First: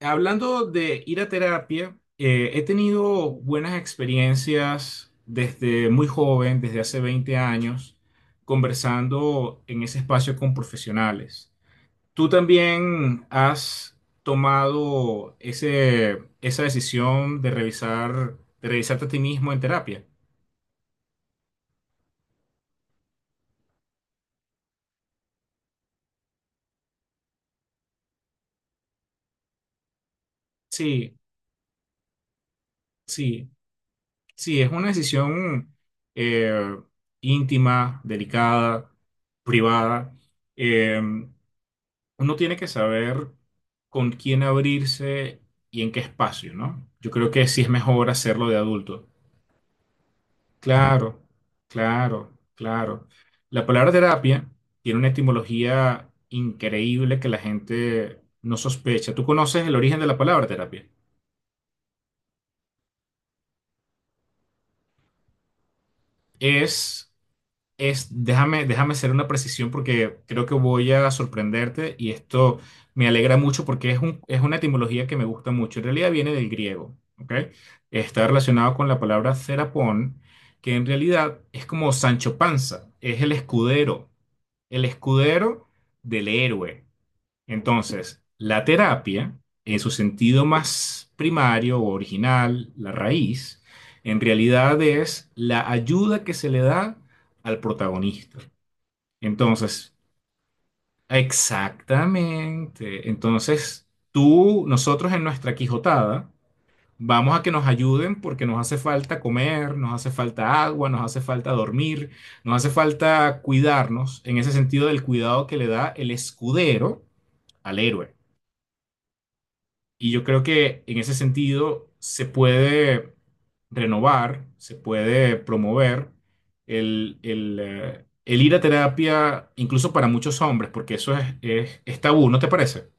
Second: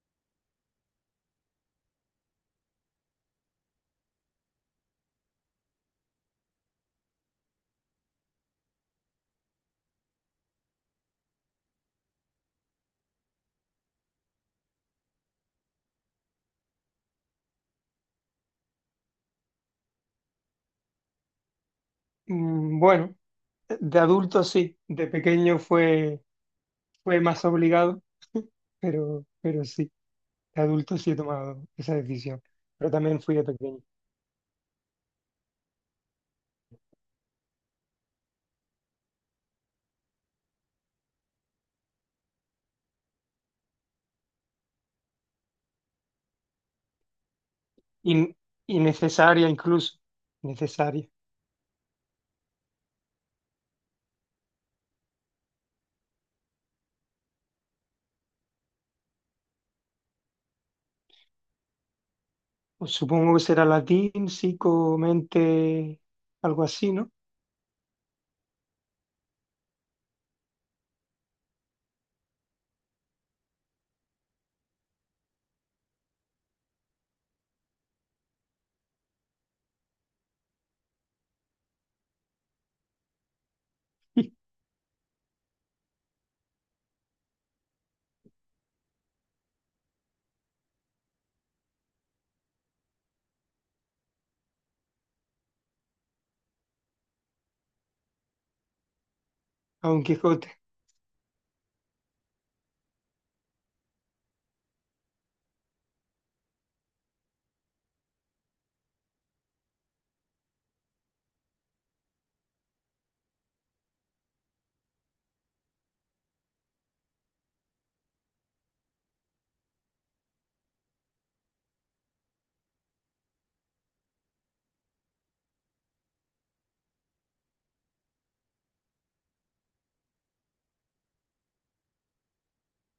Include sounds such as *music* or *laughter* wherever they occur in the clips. Hablando de ir a terapia, he tenido buenas experiencias desde muy joven, desde hace 20 años, conversando en ese espacio con profesionales. ¿Tú también has tomado esa decisión de revisarte a ti mismo en terapia? Bueno, de adulto sí, de pequeño fue más obligado, *laughs* pero sí, de adulto sí Sí, he tomado esa decisión, pero también fui de sí, pequeño. sí, es una decisión eh, íntima, delicada, privada. Em, Uno tiene que saber con quién abrirse y en qué espacio, ¿no? Yo creo que sí es mejor In- hacerlo de adulto. Innecesaria incluso, necesaria. Claro, claro, claro. La palabra terapia tiene una etimología increíble que la gente no sospecha. ¿Tú conoces el origen de la palabra terapia? Pues supongo que será latín, psico, mente, algo así, ¿no? Es déjame hacer una precisión porque creo que voy a sorprenderte y esto me alegra mucho porque es una etimología que me gusta mucho. En realidad viene del griego, ¿ok? Está relacionado con la palabra cerapón, que en realidad es como Sancho Panza, es *laughs* el escudero del héroe. Entonces, la terapia, en su sentido más primario o original, la raíz, en realidad es la ayuda que se le da al protagonista. A Entonces, Don Quijote. exactamente. Entonces, nosotros en nuestra Quijotada, vamos a que nos ayuden porque nos hace falta comer, nos hace falta agua, nos hace falta dormir, nos hace falta cuidarnos, en ese sentido del cuidado que le da el escudero al héroe. Y yo creo que en ese sentido se puede renovar, se puede promover el ir a terapia, incluso para muchos hombres, porque eso es tabú, ¿no te parece?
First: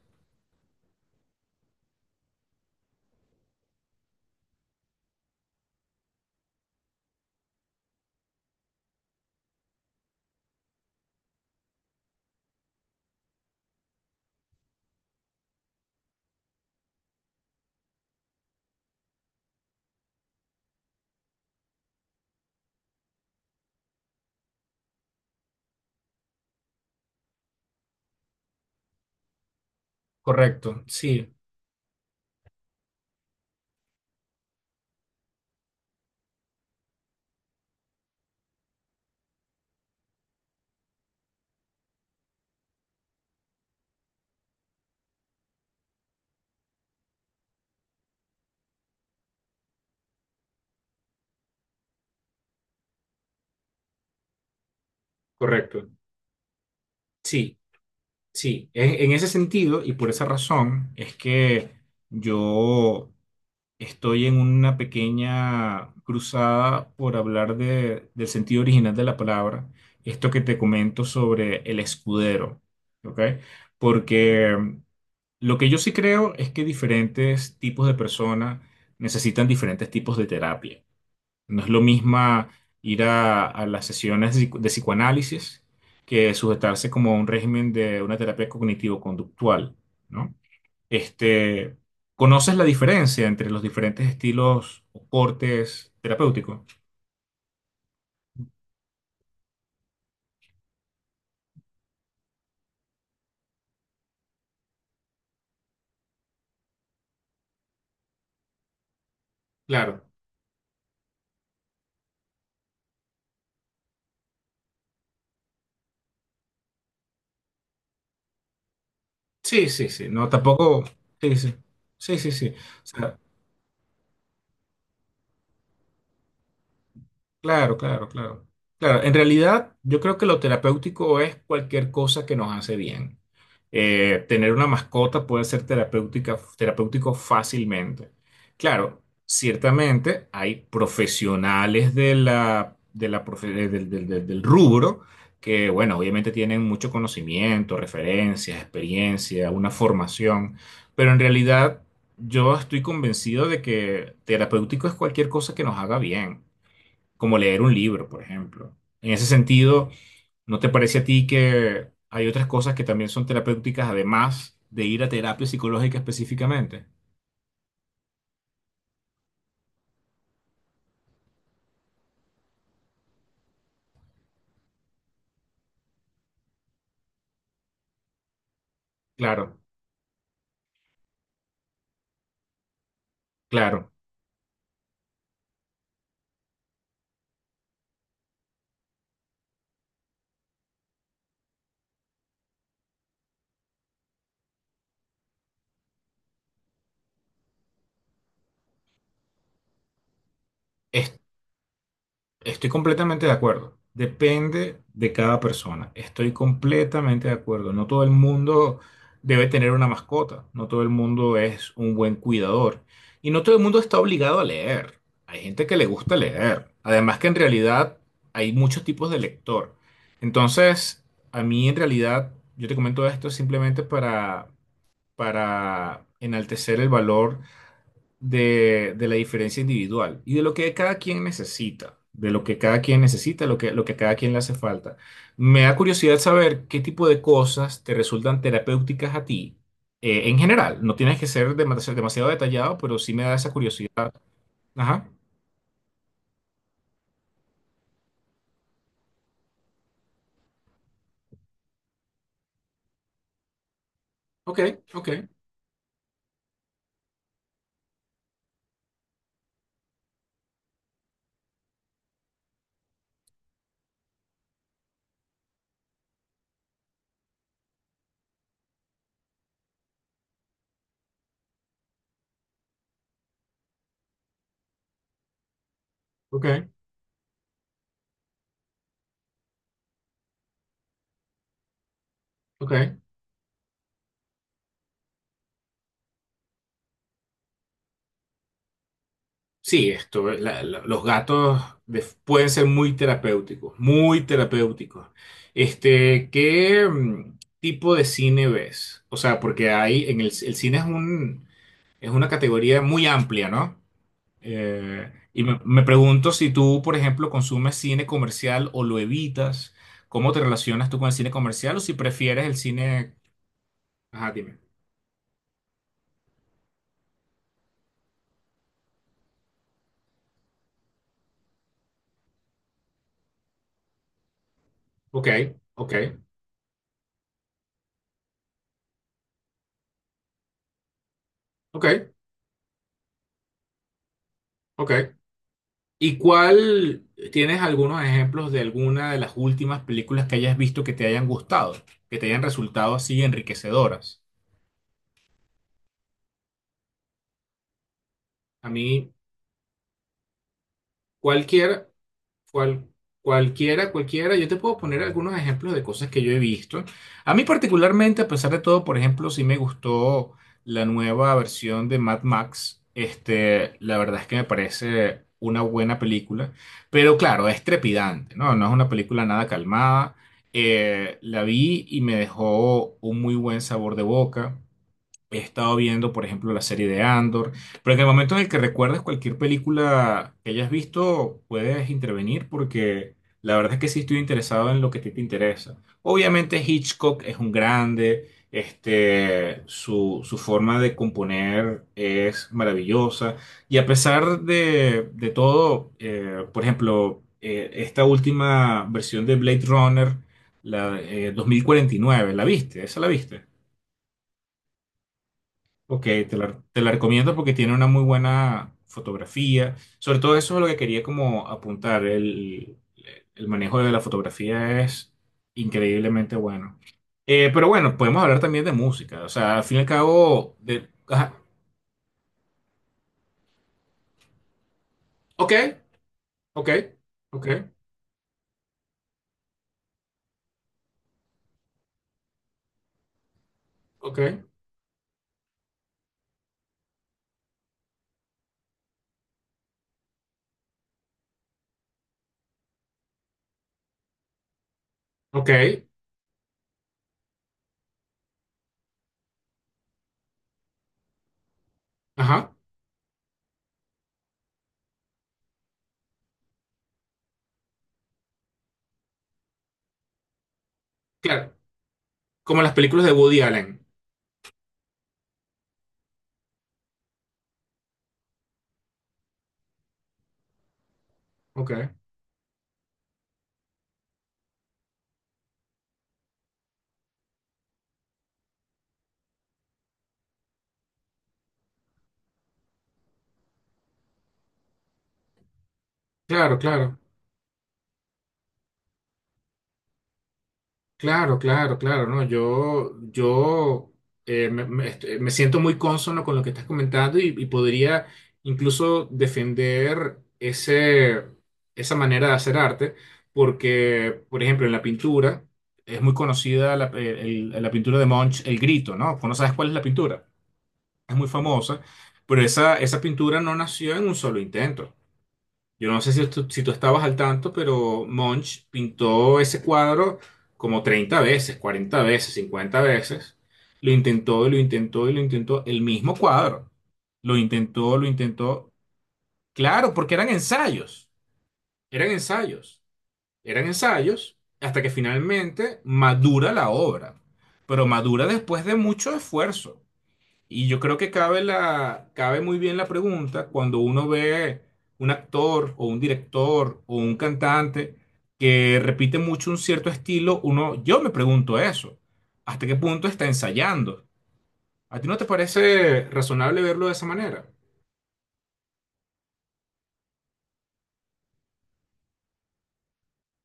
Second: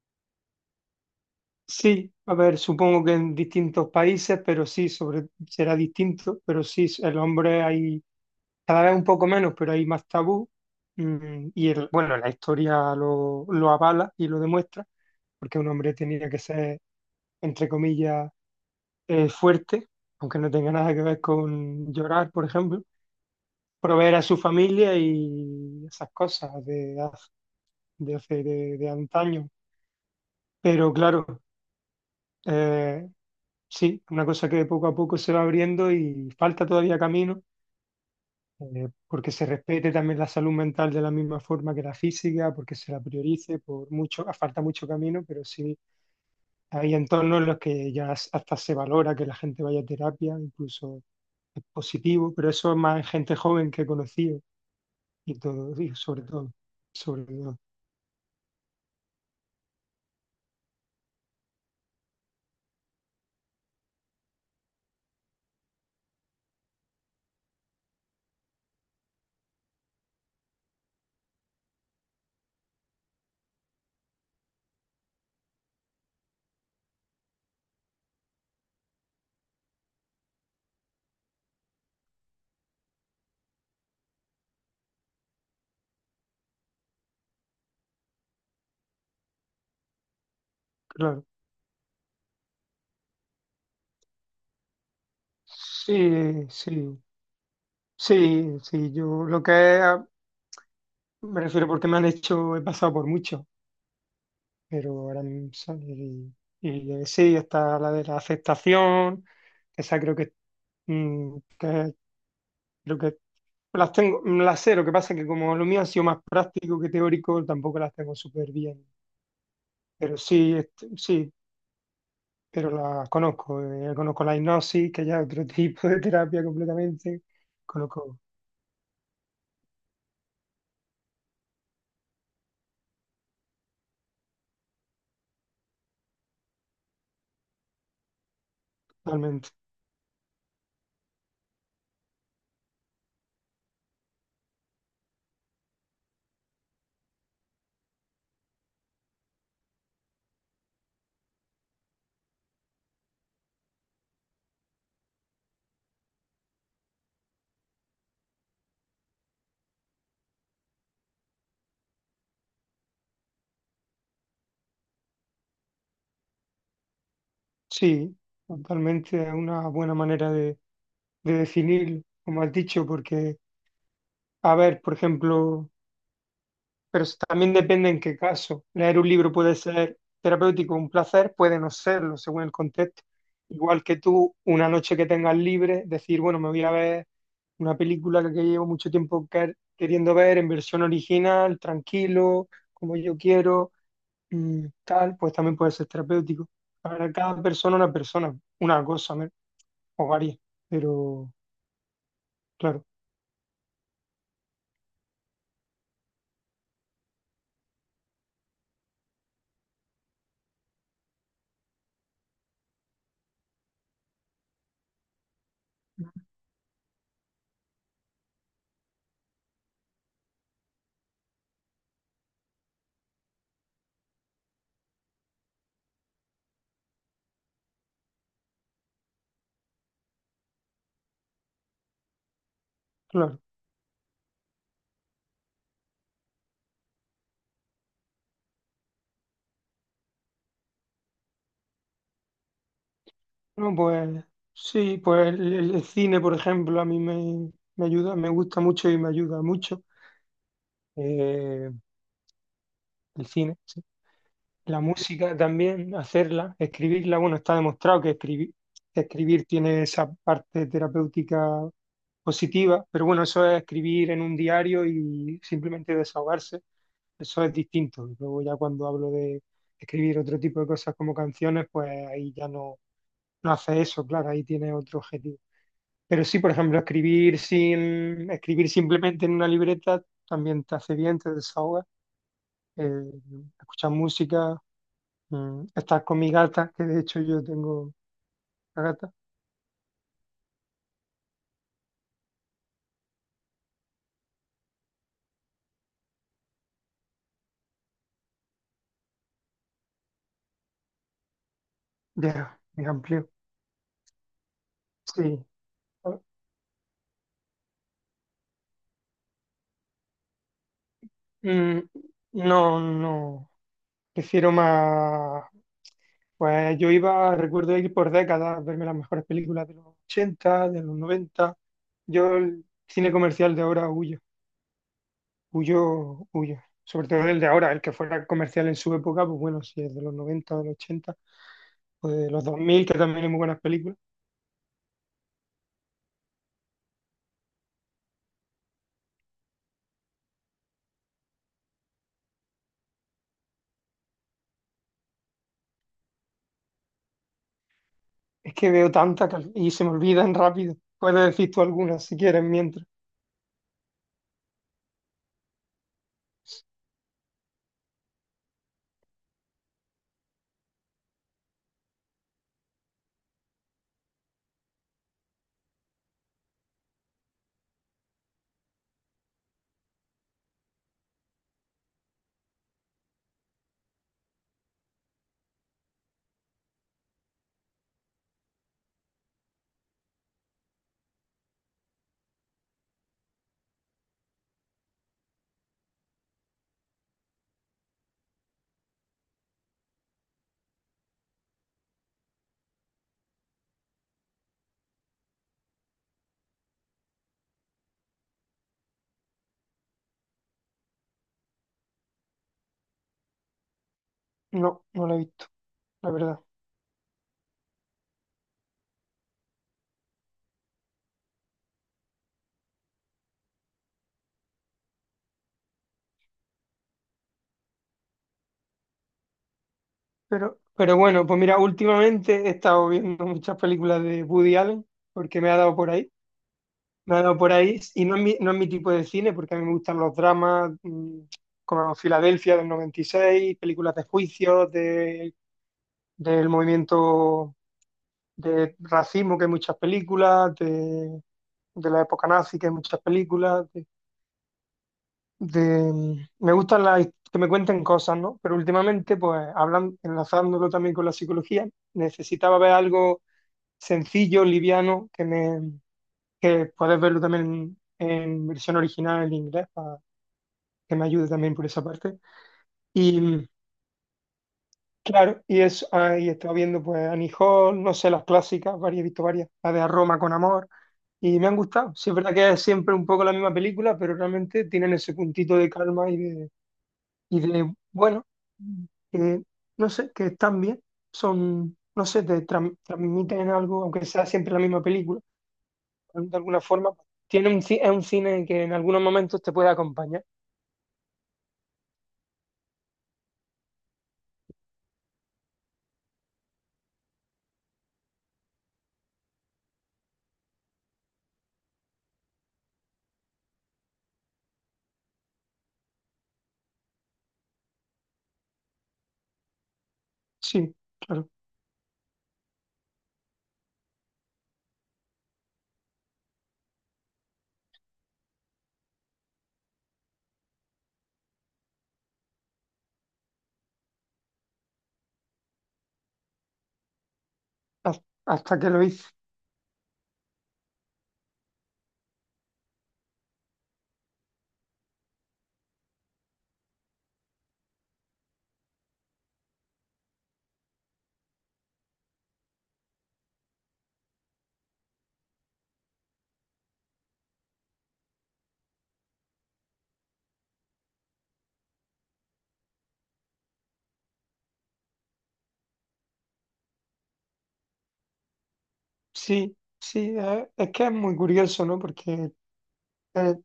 Sí, a ver, supongo que en distintos países, pero sí, sobre, será distinto, pero sí, el hombre hay cada vez un poco menos, pero hay más tabú. Bueno, la historia lo avala y lo demuestra, porque un hombre tenía que ser, entre comillas, fuerte, aunque no tenga nada que ver con llorar, por ejemplo, proveer a su familia y esas cosas de hace de antaño. Correcto, Pero sí, claro, eh, sí, una cosa que poco a poco se va abriendo y falta todavía camino porque se respete también la salud mental de la misma forma que la física, porque se la priorice, por mucho, falta mucho camino, pero sí hay entornos en los que ya hasta se valora que la gente vaya a terapia, incluso es positivo, pero eso es más en gente joven que he conocido y todo, correcto. y sobre todo, Sí, sí. En ese sentido y por esa razón es que yo estoy en una pequeña cruzada por hablar del sentido original de la palabra, esto que te comento sobre el escudero, ¿ok? Porque lo que yo sí creo es que diferentes tipos de personas necesitan diferentes tipos de terapia. No es lo mismo ir a las sesiones de psicoanálisis que sujetarse como a un régimen de una terapia cognitivo-conductual, ¿no? claro. Este, ¿conoces la diferencia entre los diferentes estilos o cortes Sí, terapéuticos? sí, sí, sí, yo lo que es, me refiero porque me han hecho, he pasado por mucho. Pero ahora mismo, y, sí, está la de la aceptación, esa Claro. creo que, creo que las tengo, las sé, lo que pasa es que como lo mío ha sido más práctico que teórico, tampoco las tengo súper bien, Sí, sí, sí. pero No, sí, tampoco. este, sí, Sí, sí. Sí, sí, sí. pero O las sea, conozco, conozco la hipnosis, que ya es otro *laughs* tipo de terapia completamente, claro, claro, conozco claro. Claro, en realidad yo creo que lo terapéutico es cualquier cosa que nos hace bien. Tener una mascota puede ser terapéutica, terapéutico fácilmente. Claro, totalmente, ciertamente hay profesionales de la del rubro que, bueno, obviamente tienen mucho conocimiento, referencias, experiencia, una formación, pero en realidad yo estoy convencido de que terapéutico es cualquier cosa que nos haga bien como leer un libro, por ejemplo. En ese sentido, ¿no te parece a ti que hay otras cosas que también son terapéuticas además de ir a terapia psicológica específicamente? sí, totalmente es una buena manera de definir, como has dicho, porque, a ver, por ejemplo, pero eso también depende en qué caso. Leer un libro puede Claro, ser terapéutico, un placer, puede no serlo, según el contexto. Igual claro. que tú, una noche que tengas libre, decir, bueno, me voy a ver una película que llevo mucho tiempo queriendo ver en versión original, tranquilo, como yo quiero, tal, pues también puede ser terapéutico. Para cada persona, una cosa, ¿no? O varias. Es- Pero, Estoy claro, completamente de acuerdo. Depende de cada persona. Estoy completamente de acuerdo. No todo el mundo debe tener una mascota. No todo el mundo es un buen cuidador. Y no todo el mundo está obligado a leer. Hay gente que le gusta leer. Además que en realidad hay muchos tipos de lector. Entonces, a mí en realidad, yo te comento esto simplemente para enaltecer el valor de la diferencia individual y de lo que cada quien necesita, de lo que cada quien claro. necesita, lo que a cada quien le hace falta. Me da curiosidad saber qué tipo de cosas te resultan terapéuticas a ti, en general. No tienes que ser demasiado, demasiado detallado, pero sí me da esa No, curiosidad. pues sí, Ajá. pues el cine, por ejemplo, a mí me ayuda, me gusta mucho y me ayuda mucho. eh, el cine, sí. Ok, La ok, música también, hacerla, escribirla, bueno, está demostrado que escribir tiene esa parte terapéutica positiva, pero bueno, eso es escribir en un diario y simplemente desahogarse, eso es distinto. Y luego ya cuando hablo de escribir otro tipo de cosas como canciones, pues ahí ya no, no hace eso, claro, ahí tiene otro objetivo. Pero sí, por ok, ejemplo, escribir sin, escribir simplemente en una libreta también te hace bien, te desahoga. ok. Eh, escuchar música, estar con mi gata, que de hecho yo tengo una gata, Sí, esto, los gatos pueden ser muy terapéuticos, muy terapéuticos. Este, ¿qué tipo de cine ves? O sea, porque hay en el cine es una ya, categoría mi muy amplio. amplia, ¿no? Y Sí. me pregunto si tú, por ejemplo, consumes cine comercial o lo evitas, ¿cómo te relacionas tú con el cine comercial o Mm, si prefieres el no, cine? no. Ajá, Prefiero dime. más. Pues yo iba, recuerdo ir por décadas, a verme las mejores películas de los 80 de los noventa. Yo el cine comercial de ahora huyo. Ok, ok, Huyo, huyo. Sobre todo el de ahora, el que fuera comercial en su época, pues bueno, si es de los 90 de los 80 o ok, de los 2000, que también hay muy buenas películas. ok. ¿Y cuál, tienes algunos ejemplos de alguna de las últimas películas que hayas visto que te hayan gustado, que te hayan resultado así enriquecedoras? Es A que veo mí, tantas y se me olvidan rápido. Puedes decir tú cualquier algunas si quieres mientras. Cual- cualquiera, cualquiera. Yo te puedo poner algunos ejemplos de cosas que yo he visto. A mí particularmente, a pesar de todo, por ejemplo, sí me gustó la nueva versión de Mad Max. Este, la verdad es que me parece una buena película, pero claro, es trepidante, ¿no? No es una película nada calmada. La vi y me dejó un muy buen sabor de boca. He estado viendo, por ejemplo, la serie de Andor, pero en el momento en el que recuerdes cualquier película que hayas visto, puedes intervenir porque la verdad es que sí estoy interesado en lo que a ti te interesa. Obviamente Hitchcock es un grande, este, su forma de componer es maravillosa y a pesar de todo, por ejemplo, esta última versión de Blade Runner, la 2049, ¿la viste? ¿Esa la viste? No, no la he visto, Ok, la te verdad. la, te la recomiendo porque tiene una muy buena fotografía. Sobre todo eso es lo que quería como apuntar. El manejo de la fotografía es increíblemente bueno. Pero bueno, podemos hablar también de música. O sea, al fin y al cabo, Pero, pero bueno, ajá, pues mira, últimamente he estado viendo muchas películas de Woody Allen porque me ok, ha dado por ahí. ok, Me ha dado ok, por ahí y no es mi tipo de cine porque a mí me gustan los dramas, como Filadelfia del noventa y seis, películas de ok, juicios, de del movimiento de racismo, que hay muchas películas, de la época nazi, que hay muchas películas, ok, me gustan las que me cuenten cosas, ¿no? Pero últimamente, pues, hablan, enlazándolo también con la psicología, ajá, necesitaba ver algo sencillo, liviano, que puedes verlo también en versión original en inglés, para que me ayude también claro. por esa parte. Como las películas de y Woody mm, Allen. Claro, y es, ahí estaba viendo pues Annie Hall, no sé, las clásicas, varias, he visto varias, la de A Roma con Amor, y me han Ok, gustado. Sí, es verdad que es siempre un poco la misma película, pero realmente tienen ese puntito de calma y de bueno, eh, no sé, que están bien, son, no sé, te transmiten algo, aunque sea siempre la misma película, de claro, alguna forma, claro. pues, tiene es un cine que en algunos momentos te puede acompañar. Claro, claro, claro, no, yo este, me siento muy cónsono con lo que estás comentando y, podría incluso defender esa manera de hacer arte, porque, por ejemplo, en la pintura es muy conocida la pintura de Munch, El Grito, ¿no? Pues no sabes cuál es la pintura, Sí, es muy claro, famosa, pero esa pintura no nació en un solo intento. Yo no sé si tú estabas al tanto, pero Munch pintó ese cuadro como 30 veces, 40 veces, 50 veces. Lo intentó, y lo intentó y lo intentó. El mismo cuadro. Lo intentó, ha- lo hasta que intentó. lo hice. Claro, porque eran ensayos. Eran ensayos. Eran ensayos hasta que finalmente madura la obra. Pero madura después de mucho esfuerzo. Y yo creo que cabe muy bien la pregunta cuando uno ve un actor o un director o un cantante que repite mucho un cierto estilo, yo me pregunto eso, ¿hasta qué punto está ensayando? ¿A ti no te parece razonable verlo de esa manera? Sí, sí, que es muy curioso, ¿no? Porque eh,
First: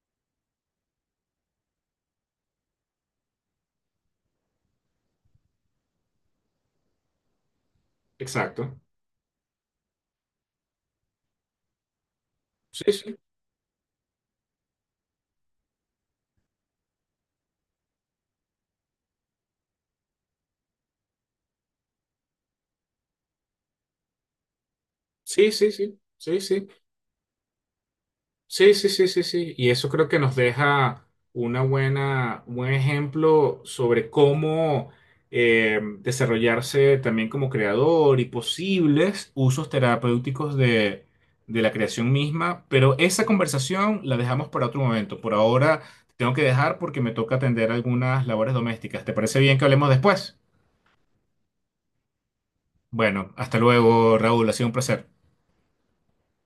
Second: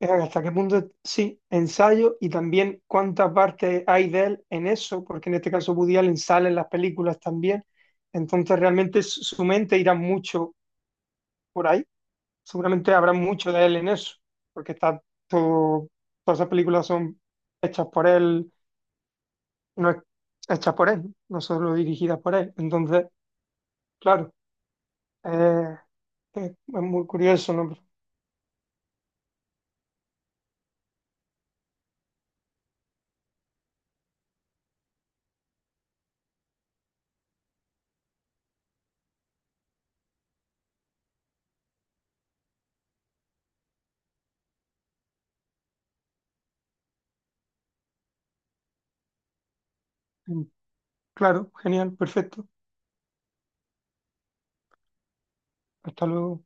hasta qué punto, sí, ensayo y también cuánta parte hay de él en eso, porque en este caso Woody Allen sale en las películas también, entonces Exacto. realmente su mente irá mucho por ahí, Sí, seguramente habrá sí, mucho de él en eso, porque está todo, todas esas películas son hechas por él, no es- hechas por él, no solo dirigidas por él, entonces, claro, sí, sí, eh, sí, sí, es sí. muy curioso, ¿no? Sí, sí, sí, sí, sí. Y eso creo que nos deja un buen ejemplo sobre cómo desarrollarse también como creador y posibles usos terapéuticos de la creación misma. Pero esa conversación la dejamos para otro momento. Por ahora tengo que dejar porque me toca atender algunas labores domésticas. ¿Te parece bien que hablemos después? Claro, genial, perfecto. Bueno, hasta luego, Raúl. Ha sido un placer. Hasta luego.